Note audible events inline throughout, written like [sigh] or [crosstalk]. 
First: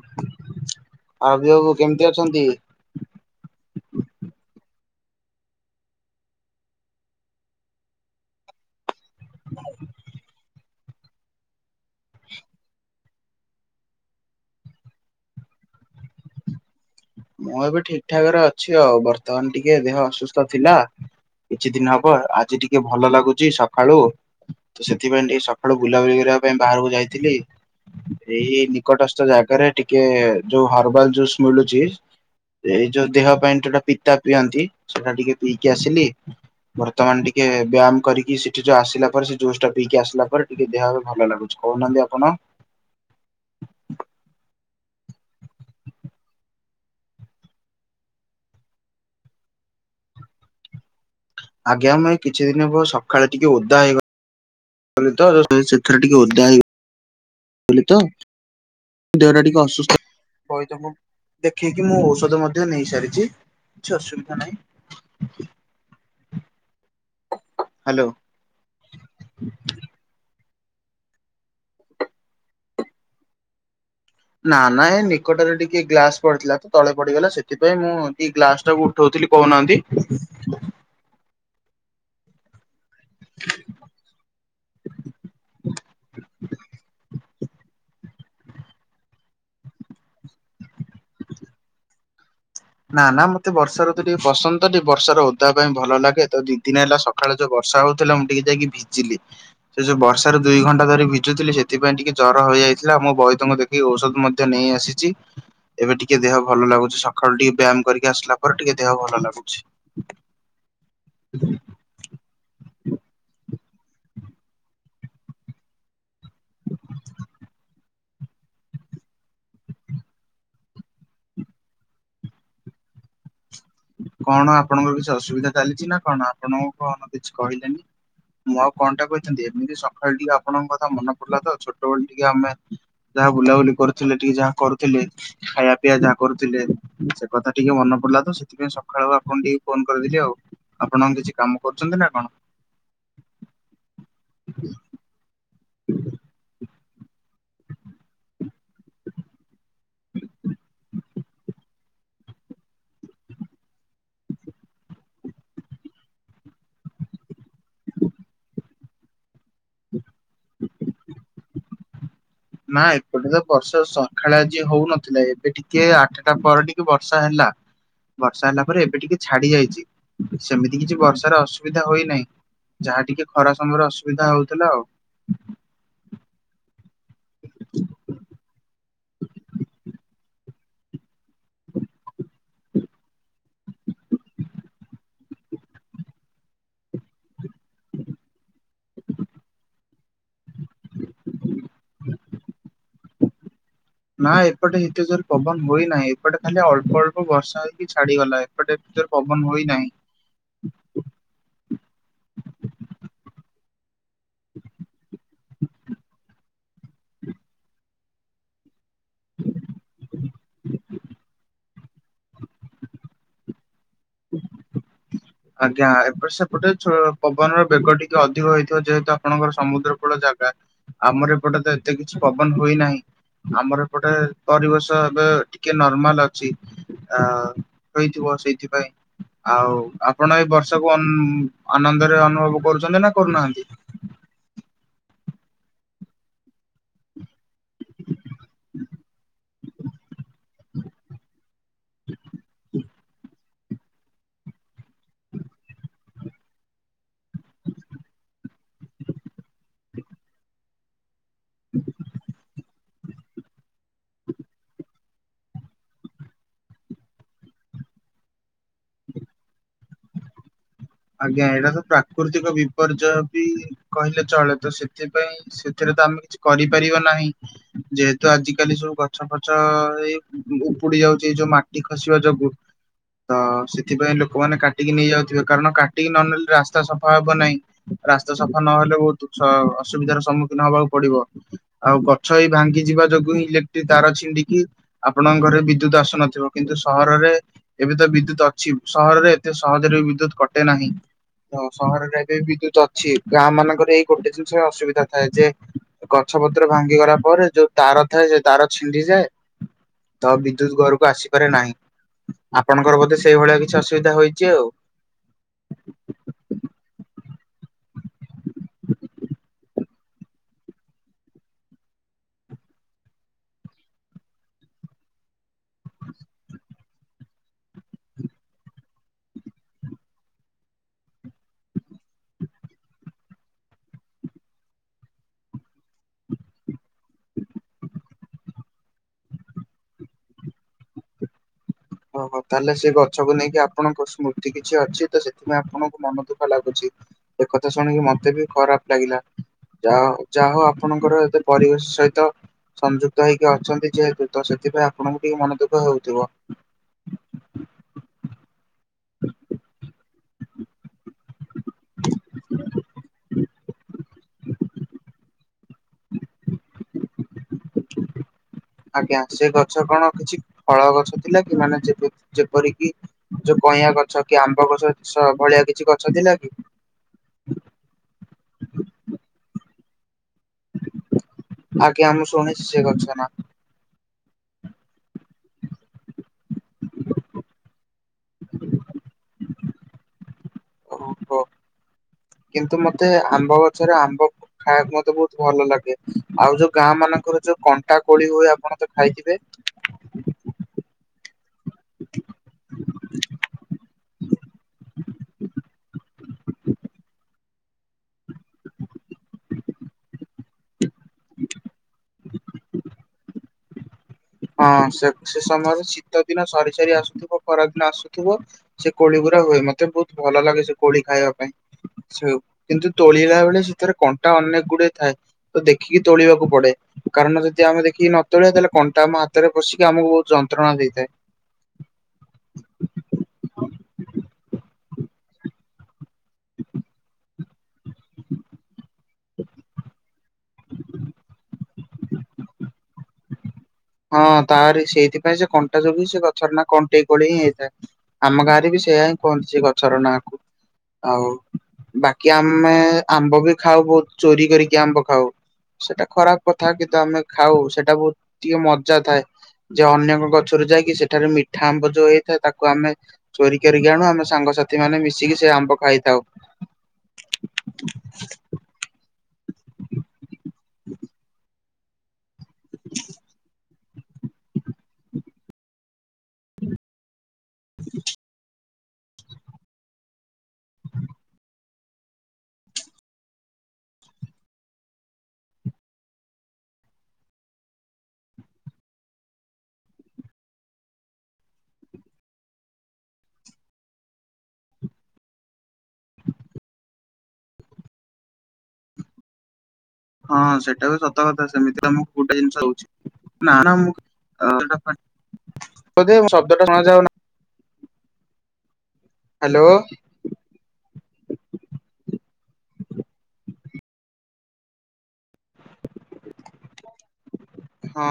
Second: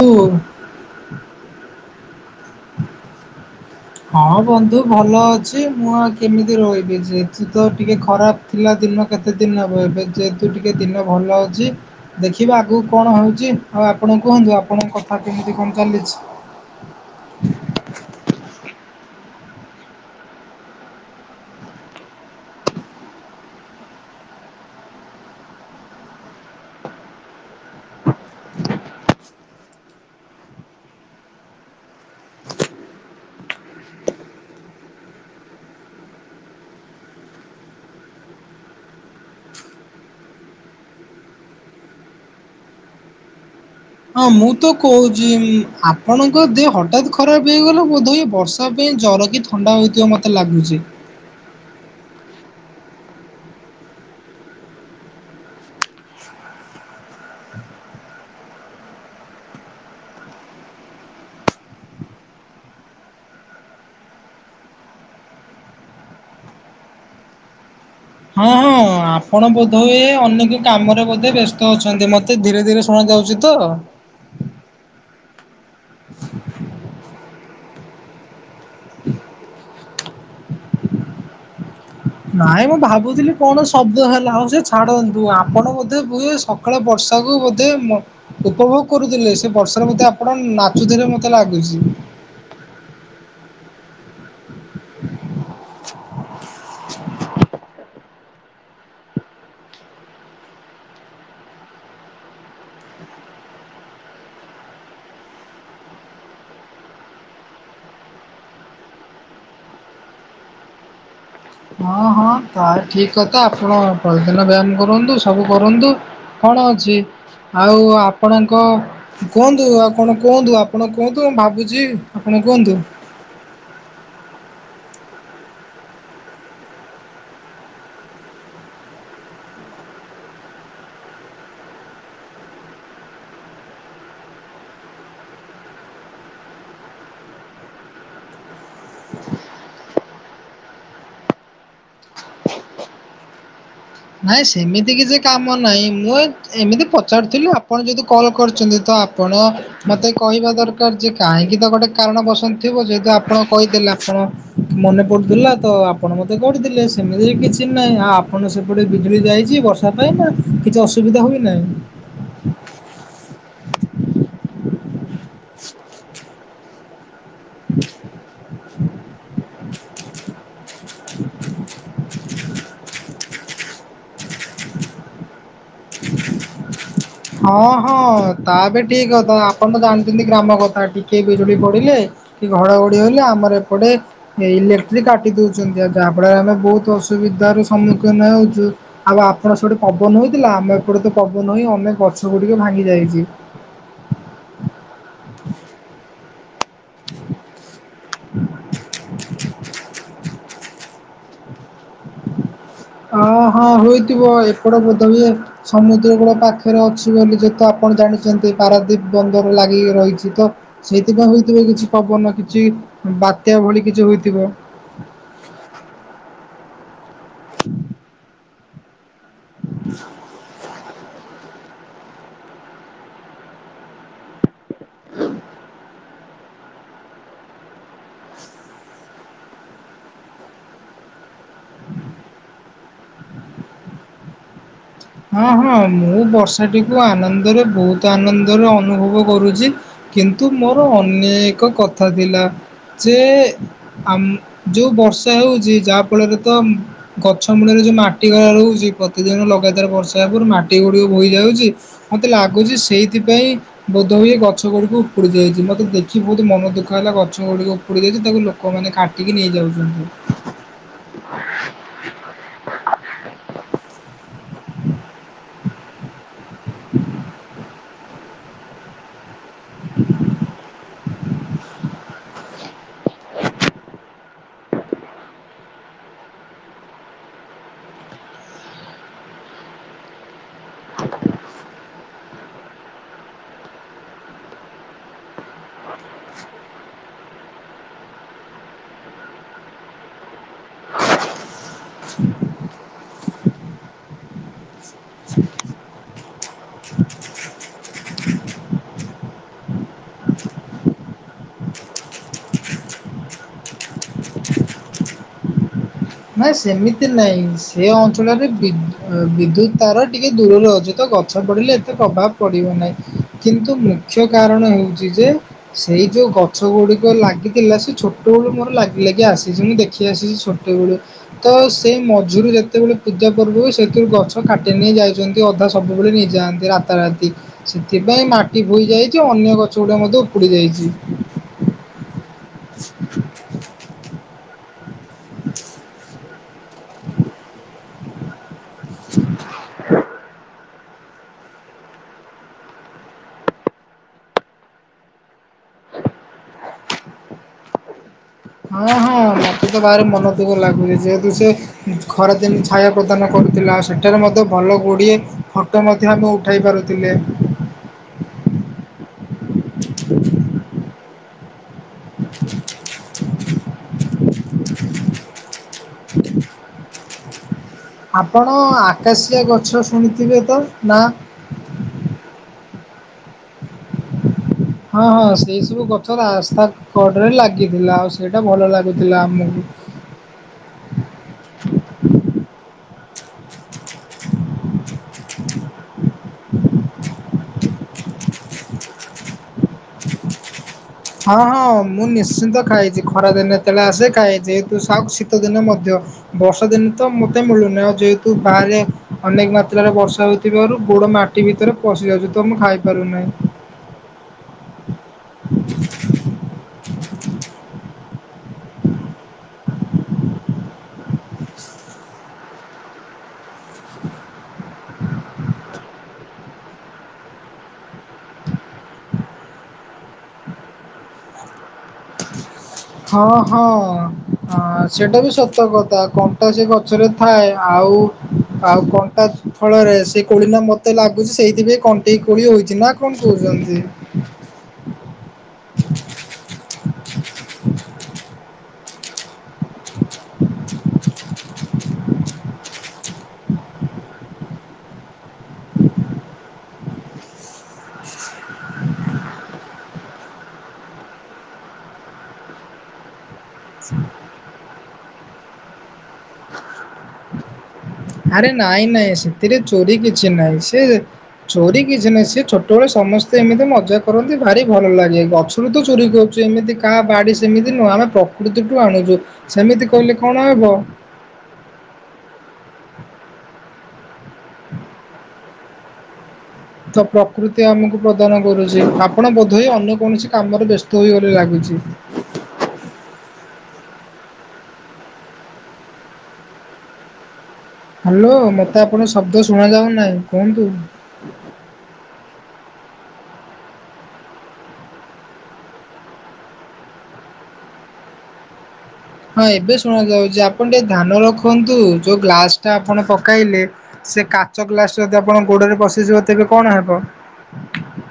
ତୁ [unintelligible] କେମିତି ଅଛନ୍ତି। ହଁ ବନ୍ଧୁ ଭଲ ଅଛି ମୁଁ ଆଉ କେମିତି ରହିବି ଯେହେତୁ ତ ଟିକେ ଖରାପ ଥିଲା। ଦିନ କେତେ ଦିନ ହବ ଏବେ ଯେହେତୁ ଟିକେ ଦିନ ଭଲ ଅଛି ଦେଖିବା ଆଗକୁ କଣ ହଉଛି। ହଁ ଆପଣ କୁହନ୍ତୁ ଆପଣଙ୍କ କଥା କେମିତି କଣ ଚାଲିଛି। ମୁଁ ଏବେ ଠିକ ଠାକ ରେ ଅଛି ଆଉ, ବର୍ତ୍ତମାନ ଟିକେ ଦେହ ଅସୁସ୍ଥ ଥିଲା। କିଛି ଦିନ ହବ, ଆଜି ଟିକେ ଭଲ ଲାଗୁଚି ସକାଳୁ ତ, ସେଥିପାଇଁ ଟିକେ ସକାଳୁ ବୁଲାବୁଲି କରିବା ବା ପାଇଁ ବାହାରକୁ ଯାଇଥିଲି। ଏଇ ନିକଟସ୍ଥ ଜାଗାରେ ଟିକେ ଯୋଉ ହର୍ବାଲ ଜୁସ୍ ମିଳୁଚି। ଏଇ ଯୋଉ ଦେହ ପାଇଁ ଯୋଉଟା ପିତା ପିଅନ୍ତି, ସେଟା ଟିକେ ପିଇକି ଆସିଲି। ବର୍ତ୍ତମାନ ଟିକେ ବ୍ୟାୟାମ କରିକି ସେଠି ଯୋଉ ଆସିଲା ପରେ। ସେ ଜୁସ ଟା ପିଇକି ଆସିଲା ପରେ ଟିକେ ଦେହ ଆଉ ଭଲ ଲାଗୁଛି। କୋଉନାହାନ୍ତି ଆପଣ? ହଁ ମୁଁ ତ କହୁଛି ଉଁ ଆପଣଙ୍କ ଦେହ ହଠାତ ଖରାପ ହେଇଗଲା ବୋଧହୁଏ ବର୍ଷା ପାଇଁ ଜର କି ଥଣ୍ଡା ହଉଥିବ ମତେ ଲାଗୁଛି। ଆଜ୍ଞା ମୁ ଏଇ କିଛି ଦିନ ହେବ ସକାଳେ ଟିକେ ଓଦା ହେଇଗ ଗଲି ତ ସେଥିରେ ଟିକେ ଓଦା ହେଇ ଗଲି ତ ଦେହଟା ଟିକେ ଅସୁସ୍ଥ ବଇଦ ଙ୍କୁ ଦେଖେଇକି, ମୁଁ ଔଷଧ ମଧ୍ୟ ନେଇ ସାରିଛି କିଛି ଅସୁବିଧା ନାହିଁ। [inaudible] ହ୍ୟାଲୋ। ହଁ ହଁ ଆପଣ ବୋଧହୁଏ ଅନେକ କାମରେ ବୋଧେ ବ୍ୟସ୍ତ ଅଛନ୍ତି। ମତେ ଧୀରେ ଧୀରେ ଶୁଣା ଯାଉଛି ତ। ନା ନା ଏ ନିକଟରେ ଟିକେ ଗ୍ଲାସ ପଡିଥିଲା ତ ତଳେ ପଡିଗଲା। ସେଥିପାଇଁ ମୁଁ ଟିକେ ଗ୍ଲାସ ଟାକୁ ଉଠଉ ଦିଲି କହୁନାହାନ୍ତି। [inaudible] ନାଇଁ ମୁଁ ଭାବୁ କହୁଥିଲି କଣ ଶବ୍ଦ ହେଲା। ହଉ ସେ ଛାଡ଼ନ୍ତୁ ଆପଣ ବୋଧେ କୁହେ ସକାଳେ ବର୍ଷାକୁ ବୋ ଧେ ମ ଉପଭୋଗ କରୁଥିଲେ। ସେ ବର୍ଷାରେ ବଧେ ଆପଣ ନାଚୁଥିଲେ ମତେ ଲାଗୁଛି। ନା ନା ମତେ ବର୍ଷା ଋତୁ ଟିକେ ପସନ୍ଦ ଟିକେ ବର୍ଷାର ଓଦା ପାଇଁ ଭଲ ଲାଗେ ତ, ଦି ଦିନ ହେଲା ସକାଳେ ଯୋଉ ବର୍ଷା ହଉ ଚାଲା ମୁଁ ଟିକେ ଯାଇକି ଭିଜିଲି। ସେ ଯୋଉ ବର୍ଷାରେ ଦୁଇ ଘଣ୍ଟା ଧରି ଭିଜୁଥିଲି। ସେଥିପାଇଁ ଟିକେ ଜର ହେଇଯାଇଥିଲା, ମୁଁ ବାଇଦଙ୍କୁ ଦେଖିଇକି ଔଷଧ ମଧ୍ୟ ନେଇ ନେଇ ଆସିଛି ଏବେ ଟିକେ ଦେହ ଭଲ ଲାଗୁଛି। ସକାଳୁ ଟିକେ ବ୍ୟାୟାମ କରିକି ଆସିଲା ପରେ ଟିକେ ଦେହ ଭଲ ଲାଗୁଛି। ହଁ ହଁ ତ ଠିକ କଥା। ଆପଣ ପ୍ରତିଦିନ ବ୍ୟାୟାମ କରନ୍ତୁ ସବୁ କରନ୍ତୁ କଣ ଅଛି। ଆଉ ଆପଣଙ୍କ କୁହନ୍ତୁ, ଆଉ କଣ କୁହନ୍ତୁ, ଆପଣ କୁହନ୍ତୁ ମୁ ଭାବୁଛି ଆପଣ କ କୁହନ୍ତୁ। [inaudible] କଣ ଆପଣଙ୍କର କିଛି ଅସୁବିଧା ଚାଲିଛି ନା କଣ, ଆପଣଙ୍କୁ କଣ କିଛି କହିଲେନି। ମୁଁ ଆଉ କଣଟା କହିଥାନ୍ତି। ଏମିତି ସକାଳେ ଟିକେ ଆପଣଙ୍କ କଥା ମନେ ପଡିଲା ତ ଛୋଟବେଳେ ଟିକେ ଆମେ ଯାହା ବୁଲାବୁଲି କରୁଥିଲେ। ଟିକେ ଯାହା କରୁଥିଲେ ଖାଇବା ପିଇବା ଯାହା କରୁଥିଲେ। ସେ କଥା ଟିକେ ମନେ ପଡିଲା ତ ସେ ସେଥିପାଇଁ ସକାଳୁ ଆପଣଙ୍କୁ ଟିକେ ଫୋନ କରିଦେଲି। ଆଉ ଆପଣ କିଛି କାମ କରୁଛନ୍ତି ନା କଣ? [inaudible] ନାଇଁ ସେମିତି କିଛି କାମ ମ ନାଇଁ ମୁଁ ଏ ଏମିତି ପଚାରୁଥିଲି! ଆପଣ ଯଦି କଲ୍ କରିଛନ୍ତି ତ ଆପଣ ମୋତେ କହିବା ଦରକାର ଯେ କାହିଁକି ତ ଗୋଟେ କାରଣ ପସନ୍ଦ ଥିବ ଯେହେତୁ ଆପଣ କହିଦେଲେ ଆପଣ ମନେ ପଡ଼ୁଥିଲା ତ ଆପଣ ମୋତେ କରିଥିଲେ। ସେମିତି କିଛି ନାହିଁ ଆପଣ ସବୁ ଏପଟେ ବିଜୁଳି ଯାଇଛି ବର୍ଷା ପାଇଁ ନା କିଛି ଅସୁବିଧା ହୁଏ ନାହିଁ। ନା ଏପଟେ ତ ବର୍ଷା ସଖାଳେ ଆଜି ହଉନଥିଲା, ଏବେ ଟିକେ ଆଠଟା ପରେ ଟିକେ ବର୍ଷା ହେଲା। ବର୍ଷା ହେଲା ପରେ ଏବେ ଟିକେ ଛାଡି ଯାଇଛି। ସେମିତି କିଛି ବର୍ଷାର ଅସୁବିଧା ହୋଇନାହିଁ। ଯାହା ଟିକେ ଖରା ସମୟରେ ଅସୁବିଧା ହଉଥିଲା ଆଉ। ହଁ ହଁ ତା ବି ଠିକ୍ କଥା। ଆପଣ ତ ଜାଣିଛନ୍ତି ଗ୍ରାମ କଥା ଟିକେ ବିଜୁଳି ପଡ଼ିଲେ କି ଘଡଘଡି ହେଲେ। ଆମର ଏପଟେ ଇଲେକ୍ଟ୍ରିକ କାଟି ଦଉଛନ୍ତି, ଆଉ ଯାହା ଫଳରେ ଆମେ ବହୁତ ଅସୁ ବିଧାର ସମ୍ମୁଖୀନ ହେଉଛୁ। ଆଉ ଆପଣ ସେଡେ ପବନ ହେଇଥିଲା ଆମେ ଏପଟେ ତ ପବନ ହିଁ [unintelligible] ଗଛ ଗୁଡ଼ିକ ଭାଙ୍ଗି ଯାଇଛି। ନା ଏପଟେ ହେତେ ଜୋର୍‌ ପବନ ହୋଇ ନାହିଁ ଏପଟେ ଖାଲି ଅଳ୍ପ ଅଳ୍ପ ବର୍ଷା ହୋଇ କି ଛାଡ଼ିଗଲା ଏପଟେ ଏତେ ଜୋର୍ ରେ ପବନ ହୋଇ ନାହିଁ। ହଁ ହଁ ହୋଇଥିବ ଏପଟ ବୋଧେ ହୁଏ ସମୁଦ୍ର କୂଳ ପାଖରେ ଅଛି ବୋଲି ଯେତ ଆପଣ ଜାଣିଛନ୍ତି ପାରାଦୀପ ବନ୍ଦର ଲାଗି ରହିଛି ତ ସେଇଥିପାଇଁ ହୋଇଥିବ କିଛି ପବନ କିଛି ବାତ୍ୟା ଭଳି କି ଯୋ ହୋଇଥିବ। ଆଜ୍ଞା ଏପଟ ସେପଟେ ସୁ ପବନର ବେଗ ଟିକେ ଅଧିକ ହେଇଥିବ ଯେହେତୁ ଆପଣଙ୍କର ସମୁଦ୍ର କୂଳ ଜାଗା ଆମର ଏପଟେ ତ ଏତେ କିଛି ପବନ ହୋଇ ନାହିଁ। ଆମର ଏପଟେ ପରିବେଶ ଏବେ ଟିକେ ନର୍ମାଲ୍ ଅଛି। ଅ ହୋଇଥିବ ସେଇଥିପାଇଁ ଆଉ। ଆପଣ ଏଇ ବର୍ଷାକୁ ଅନ୍ ଆନନ୍ଦରେ ଅନୁଭବ କରୁଛନ୍ତି ନା କରୁନାହାନ୍ତି। ହଁ ହଁ ମୁଁ ବର୍ଷାଟିକୁ ଆନନ୍ଦରେ ବହୁତ ଆନନ୍ଦରେ ଅନୁଭବ କରୁଛି। କିନ୍ତୁ ମୋର ଅନେକ କଥା ଥିଲା ଯେ ଆମ ଯୋଉ ବର୍ଷା ହଉଛି ଯାହା ଫଳରେ ତ ଗଛ ମୂଳରେ ଯୋଉ ମାଟି [unintelligible] ହଉଛି। ପ୍ରତିଦିନ ଲଗାତାର ବର୍ଷା ହେବାରୁ ମାଟି ଗୁଡ଼ିକ ବୋହିଯାଉଛି ମତେ ଲାଗୁଛି ସେଇ ସେଥିପାଇଁ ବୋଧ ହୁଏ ଗଛ ଗୁଡ଼ିକୁ ଉପୁଡି ଯାଇଛି ମତେ ଦେଖି ବହୁତ ମନ ଦୁଃଖ ହେଲା ଗଛ ଗୁଡ଼ିକ ଉପୁଡି ଯାଇ ତାକୁ ଲୋକମାନେ କାଟିକି ନେଇଯାଉଛନ୍ତି। ଆଜ୍ଞା ଏଇଟା ତ ପ୍ରାକୃତିକ ବିପର୍ଯ୍ୟୟ ବି କହିଲେ ଚଳେ। ତ ସେଥିପାଇଁ ସେଥିରେ ତ ଆମେ କିଛି କରିପାରିବା ନାହିଁ ଯେହେତୁ ଆଜିିକାଲି ସବୁ ଗଛ ପ ଗଛ ଏଇ ଉପୁଡି ଯାଉଛି ଏଇ ଯୋଉ ମାଟି ଖସିବା ଯୋଗୁଁ। ତ ସେଥିପାଇଁ ଲୋକମାନେ କାଟିକି ନେଇଯାଉଥିବେ କାରଣ କା ଟି ନ ନେଲେ ରାସ୍ତା ସଫା ହବ ନାହିଁ ରାସ୍ତା ସଫା ନହେଲେ ବହୁତ ସ ଅସୁବିଧାର ସମ୍ମୁଖୀନ ହବାକୁ ପଡ଼ିବ ଆଉ ଗଛ ଏଇ ଭାଙ୍ଗି ଯିବା ଯୋଗୁ ହିଁ ଇଲେକ୍ଟ୍ରିକ ତାର ଛିଣ୍ଡିକି ଆପଣଙ୍କ ଘରେ ବିଦ୍ୟୁତ ତ ଆସୁନଥିବ କିନ୍ତୁ ସହରରେ ଏବେ ତ ବିଦ୍ୟୁତ ଅଛି ସହରରେ ଏତେ ସହଜରେ ବିଦ୍ୟୁତ କ ଏତେ ନାହିଁ। ସହରରେ ଏବେ ବିଦ୍ୟୁତ ଅଛି ଗାଁ ମାନଙ୍କରେ ଏଇ ଗୋଟେ ଜିନିଷ ଅସୁବିଧା ଥାଏ ଯେ ଗଛ ଗଛ ପତ୍ର ଭାଙ୍ଗି ଗଲା ପରେ ଯୋଉ ତାର ଥାଏ ସେ ତାର ଛିଣ୍ଡିଯାଏ। ତ ବିଦ୍ୟୁତ୍‌ ଘରକୁ ଆସିପାରେ ନାହିଁ। ଆପଣଙ୍କର ବୋଧେ ସେଇ ଭଳିଆ କିଛି ଅସୁବିଧା ହୋଇଛି ଆଉ। ନାଇଁ ସେମିତି ନାଇଁ ସେ ଅଞ୍ଚଳରେ ବି ବିଦ୍ୟୁତ୍‌ ତାର ଟିକେ ଦୂରରେ ଅଛି ତ ଗଛ ପଡ଼ିଲେ ଏତେ ପ୍ରଭାବ ପଡ଼େ ପିଉ ନାହିଁ କିନ୍ତୁ ମୁଖ୍ୟ କାରଣ ହେଉଛି ଯେ ସେଇ ଯୋଉ ଗଛ ଗୁଡ଼ିକ ଲାଗି ଥିଲା ସେ ଛୋଟବେଳୁ ମୋର ଲାଗି ଲାଗି ଆସିଛି ମୁଁ ଦେଖି ଆସିଛି ଛୋଟବେଳୁ। ତ ସେଇ ମଝିରୁ ଯେତେବେଳେ ପୂଜା ପର୍ବ ସେଥିରୁ ଗଛ କାଟି ନେଇ ଯାଇଛନ୍ତି ଅଧା ସବୁବେଳେ ନେଇ ଯାନ୍ତି ରାତା ରାତି ସେଥିପାଇଁ ମାଟି ବୋହି ଯାଇଛି ଅନ୍ୟ ଗଛ ଗୁଡ଼ାକ ମଧ୍ୟ ଉପୁଡ଼ି ଯାଇଛି। ଅହୋ ତା ହେଲେ ସେ ଗଛକୁ ନେଇକି ଆପଣଙ୍କ ସ୍ମୃତି କି କିଛି ଅଛି ତ ସେଥିପାଇଁ ଆପଣଙ୍କୁ ମନ ଦୁଃଖ ଲାଗୁଛି ଏ କଥା ଶୁଣିକି ମତେ ବି ଖରାପ ଲାଗିଲା ଯାହା ଯାହା ହେଉ ଆପଣଙ୍କର ଏ ପରିବେଶ ସହିତ ସଂଯୁକ୍ତ ହେଇକି ଅଛନ୍ତି ଯେହେତୁ ତ ସେଥିପାଇଁ ଆପଣଙ୍କୁ ଟିକେ ମନ ଦୁଃଖ ହେଉଥିବ। ହଁ ହଁ ମୋତେ ତ ଭାରି ମନ ଦୁଃଖ ଲାଗୁଛି ଯେହେତୁ ସେ ଖରାଦିନେ ଛାୟା ପ୍ରଦାନ କରୁଥିଲା। ସେଠାରେ ମଧ୍ୟ ଭଲ ଗୁଡ଼ିଏ ଫଟୋ ମଧ୍ୟ ଆମେ ଉଠାଇ ପାରୁଥିଲେ। ଆଜ୍ଞା ସେ ଗଛ କଣ କିଛି ଫଳ ଗଛ ଥିଲା କି ମାନେ ଯେ ଯେପରି କିି ଯୋଉ କଇଁଆ ଗଛ କି ଆମ୍ବ ଗଛ ସେ ଭଳିଆ କିଛି ଗଛ ଥିଲା କି? ଶୁଭୁନି ଆପଣ ଆକାଶିଆ ଗଛ ଶୁଣିଥିବେ ତ ନା? ଆଜ୍ଞା ମୁଁ ଶୁଣିଛି ସେ ଗଛ ନା ହଁ ହଁ ସେଇ ସବୁ ଗଛ ରାସ୍ତା କଡ଼ରେ ଲାଗିଥିଲା ଆଉ ସେଇଟା ଭଲ ଲାଗୁଥିଲା ଆମକୁ। ଅହୋ କେ କିନ୍ତୁ ମତେ ଆମ୍ବ ଗଛରେ ଆମ୍ବ ଖାଇବାକୁ ମତେ ବହୁତ ଭଲ ଲାଗେ। ଆଉ ଯୋଉ ଗାଁ ମାନଙ୍କରେ ଯୋଉ କଣ୍ଟା କୋଳି ହୁଏ ଆପଣ ତ ଖାଇଥିବେ? ହଁ ହଁ, ମୁଁ ନିଶ୍ଚିନ୍ତ ଖାଇଛି ଖରାଦିନେ ଯେତେବେଳେ ଆସେ ଖାଇଛି। ତୁ ସକ୍ ଶୀତଦିନେ ମଧ୍ୟ। ବର୍ଷା ଦିନ ତ ମତେ ମିଳୁନି। ଯେହେତୁ ବାହାରେ ଅନେକ ମାତ୍ରାରେ ବର୍ଷା ହୋଇଥିବାରୁ ଗୋଡ ମାଟି ଭିତରେ ପଶି ଯାଉଛି ତ ମୁଁ ଖାଇ ପାରୁନାହିଁ। ହଁ, ସେ ସେ ସମୟରେ ଶୀତ ଦିନ ସରି ସରିି ଆସୁଥିବ ଖରାଦିନ ଆସୁ ଥିବ ସେ କୋଳି ଗୁଡା ହୁଏ ମତେ ବହୁତ ଭଲ ଲାଗେ ସେ କୋଳି ଖାଇବା ପାଇଁ। ସେ କିନ୍ତୁ ତୋଳିଲା ବେଳେ ସେଥିରେ କଣ୍ଟା ଅନେକ ଗୁଡଏ ଥାଏ ତ ଦେଖିକି ତୋଳିବାକୁ ପଡେ। କାରଣ ଯଦି ଆମେ ଦେଖିକି ନ ତୋଳିବା ତାହେଲେ କ ଟା ଆମ ହାତରେ ପଶିକି ଆମକୁ ବହୁତ ଯନ୍ତ୍ରଣା ଦେଇଥାଏ। ହଁ ହଁ, ସେଇଟା ବି ସତ କଥା କଣ୍ଟା ସେ ଗଛରେ ଥାଏ। ଆଉ ଆଉ, ଆଉ କଣ୍ଟା ଫଳରେ ସେ କୋଳି ନା ମତେ ଲାଗୁଛି ସେଇଥିପାଇଁ କଣ୍ଟେଇ କୋଳି ହୋଇଛି। ନା କଣ କହୁଛନ୍ତି। ହଁ, ତାରି ସେଇଥିପାଇଁ ସେ କ କଣ୍ଟା ଯୋଗୁଁ ସେ ଗଛର ନାଆଁ କଣ୍ଟେଇ କୋଳି ହିଁ ହେଇଥାଏ ଆମ ଗାଁରେ ବି ସେଇଆ ହିଁ କହନ୍ତି ସେ ଗ ଗଛର ନାଆଁ କୁ ଆଉ ବାକି ଆମେ ଆମ୍ବ ବି ଖାଉ ବହୁତ ଚୋରି କରିକି ଆମ୍ବ ଖାଉ। ସେଇଟା ଖରାପ କଥା କିନ୍ତୁ ଆମେ ଖାଉ ସେଟା ବହୁତ ଟିକେ ମଜା ଥାଏ। ଯେ ଅନ୍ୟଙ୍କ ଗଛରୁ ଯାଇକି ସେଠାରେ ମିଠା ଆମ୍ବ ଯୋଉ ହେଇଥାଏ ତାକୁ ଆମେ ଚୋରି କରିକି ଆଣୁ। ଆମେ ସାଙ୍ଗ ସାଥି ମାନେ ମିଶିକି ସେ ଆମ୍ବ ଖାଇଥାଉ। ଆରେ ନାଇଁ ନାଇଁ ସେଥିରେ ଚୋରି କିଛି ନାଇଁ। ସେ ଚୋରି କିଛି ନାହିଁ। ସିଏ ଛୋଟବେଳେ ସମସ୍ତେ ଏମିତି ମଜା କରନ୍ତି ଭାରି ଭଲ ଲାଗେ। ଗଛରୁ ତ ଚୋରି କରୁଛେ ଏମିତି କାହା ବାଡି ସେମିତି ନୁହଁ ଆମେ ପ୍ରକୃତି ଠୁ ଆଣୁଛୁ ସେମିତି କହିଲେ କଣ ହବ। ତ ପ୍ରକୃତି ଆମକୁ ପ୍ରଦାନ କରୁଛି। ଆପଣ ବୋଧହୁଏ ଅନ୍ୟ କୌଣସି କାମରେ ବ୍ୟସ୍ତ ହୋଇଗଲେ ଲାଗୁଛି। ହ୍ୟାଲୋ, ମତେ ଆପଣ ଶବ୍ଦ ଶୁଣା ଯାଉ ହଁ, ସେଇଟା ବି ସତ କଥା ସେମିତି ତ ମୁଁ କୋଉଟା ଜିନିଷ ନା ନା ମୁଁ [unintelligible] ଶବ୍ଦଟା ଶୁଣା ଯାଉନା ହଁ ଏବେ ଶୁଣ ଯାଉଛି ଆପଣ ଟିକେ ଧାନ ରଖନ୍ତୁ ଯୋଉ ଗ୍ଲାସ ଟା ଆପଣ ପକାଇଲେ ସେ କାଚ ଗ୍ଲାସ ଯଦି ଆ ଆପଣ ଗୋଡରେ ପଶିଯିବ ତେବେ କଣ ହେବ। ହଁ।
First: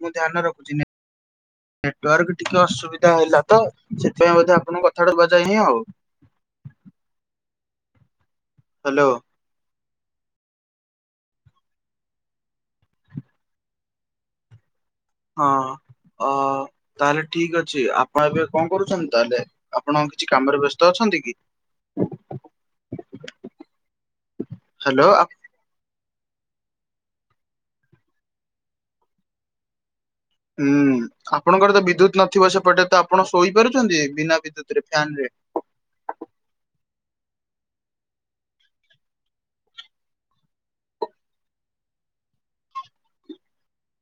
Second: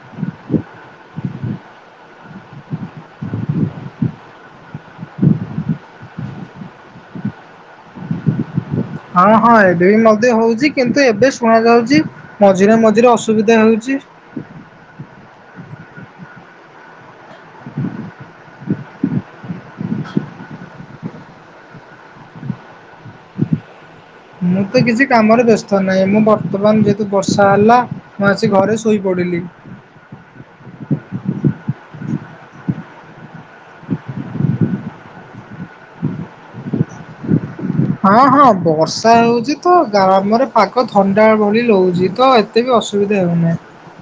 ମୁଁ ଧ୍ୟାନ ରଖୁଛି ନେଟୱାର୍କ ଟିକେ ଅସୁବିଧା ହେଲା ତ ସେଥିପାଇଁ ବୋଧେ ଆପଣଙ୍କୁ କଥାଟା ଶୁଭାଯାଇନି ଆଉ। ହ୍ୟାଲୋ। ହଁ ହଁ ଏବେ ବି ମଧ୍ୟ ହଉଛି କିନ୍ତୁ ଏବେ ଶୁଣା ଯାଉଛି ମଝିରେ ମଝିରେ ଅସୁବିଧା ହେଉଛି। ହଁ, ଅ ତାହେଲେ ଠିକ ଅଛି ଆପଣ ଏବେ କଣ କରୁଛନ୍ତି ତାହେଲେ? ଆପଣ କିଛି କାମରେ ବ୍ୟସ୍ତ ଅଛନ୍ତି କି? ମୁଁ ତ କିଛି ହ୍ୟାଲୋ କାମରେ ବ୍ୟସ୍ତ ନା ନାଇଁ ମୁଁ ବର୍ତ୍ତମାନ ଯେହେତୁ ବର୍ଷା ହେଲା ମୁଁ ଆସି ଘରେ ଶୋଇପଡ଼ିଲି। ଥିବ ସେପଟେ ତ ଆପଣ ଶୋଇପାରୁଛନ୍ତି ବିନା ବିଦ୍ୟୁତ୍ ରେ ଫ୍ୟାନ ରେ? ହଁ ହଁ, ବର୍ଷା ହଉଛି ତ ଗାଁ ଆମର ପାକ ଥଣ୍ଡା ଭଳି ଲହୁଛି ତ ଏତେ ବି ଅସୁବିଧା ହେଉ ନାହିଁ।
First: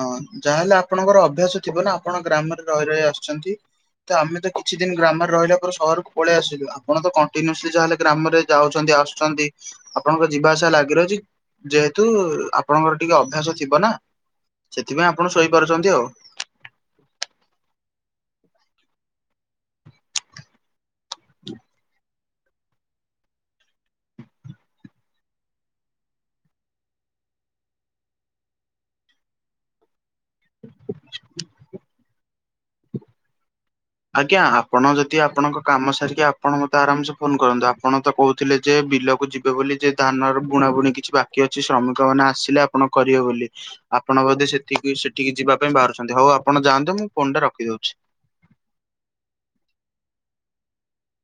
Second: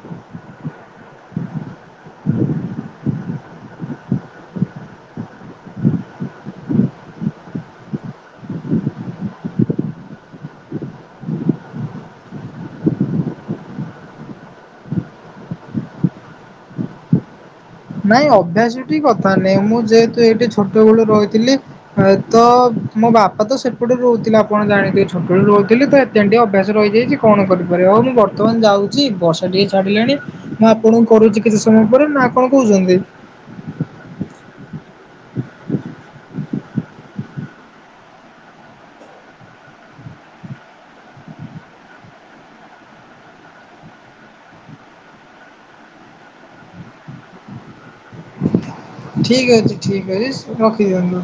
ହଁ, ଯାହାହେଲେ ଆପଣଙ୍କର ଅଭ୍ୟାସ ଥିବ ନା ଆପଣ ଗ୍ରାମରେ ରହି ରହି ଆସୁ ଛନ୍ତି। ତ ଆମେ ତ କିଛି ଦିନ ଗ୍ରାମରେ ରହିଲା ପରେ ସହରକୁ ପଳେଇ ଆସିଲୁ ଆପଣ ତ କଣ୍ଟିନ୍ୟୁସଲି ଯାହାଲେ ଗ୍ରାମରେ ଯାଉଛନ୍ତି ଆସୁଛନ୍ତି ଆପଣଙ୍କ ଯିବା ଆସିବା ଲାଗି ରହୁଛି ଯେହେତୁ ଆପଣଙ୍କର ଟିକେ ଅଭ୍ୟାସ ଥିବ ନା ସେଥିପାଇଁ ଆପଣ ଶୋଇପାରୁଛନ୍ତି ଆଉ। ନାଇଁ, ଅଭ୍ୟାସଟି କଥା ନାଇଁ ମୁଁ ଯେହେତୁ ଏଇଠି ଛୋଟ ବେଳୁ ରହିଥିଲି ତ ମୋ ବାପା ତ ସେପଟେ ରହୁଥିଲେ ଆପଣ ଜାଣିଥିବେ ଛୋଟ ରୁ ରହୁଥିଲେ ତ ହେଇଥିପାଇଁ ଟିକେ ଅଭ୍ୟାସ ରହିଯାଇଛି କଣ କରିପାରେ ହଉ ମୁଁ ବର୍ତ୍ତମାନ ଯାଉଛି ବର୍ଷା ଟିକେ ଛାଡିଲାଣି ମୁଁ ଆପଣଙ୍କୁ କରୁଛି କିଛି ସମୟ ପରେ ନା କଣ କହୁଛନ୍ତି? ଆଜ୍ଞା ଆପଣ ଯଦି ଆପଣଙ୍କ କାମ ସାରିକି ଆ ଆପଣ ମତେ ଆରାମସେ ଫୋନ କରନ୍ତୁ ଆପଣ ତ କହୁଥିଲେ ଯେ ବିଲକୁ ଯିବେ ବୋଲି ଯେ ଧାନର ବୁଣା ବୁଣି କିଛି ବା ଅଛି ଶ୍ରମିକ ମାନେ ଆସିଲେ ଆପଣ କରିବେ ବୋଲି ଆପଣ ବୋଧେ ସେଠି ସେଠିକି ଯିବା ପାଇଁ ବାହାରୁଛନ୍ତି ହଉ ଆ ଆପଣ ଯାଆନ୍ତୁ ମୁଁ ଫୋନ୍ ଟା ରଖିଦଉଛି। ଠିକ ଅଛି ଠିକ ଅଛି ରଖିଦିଅନ୍ତୁ।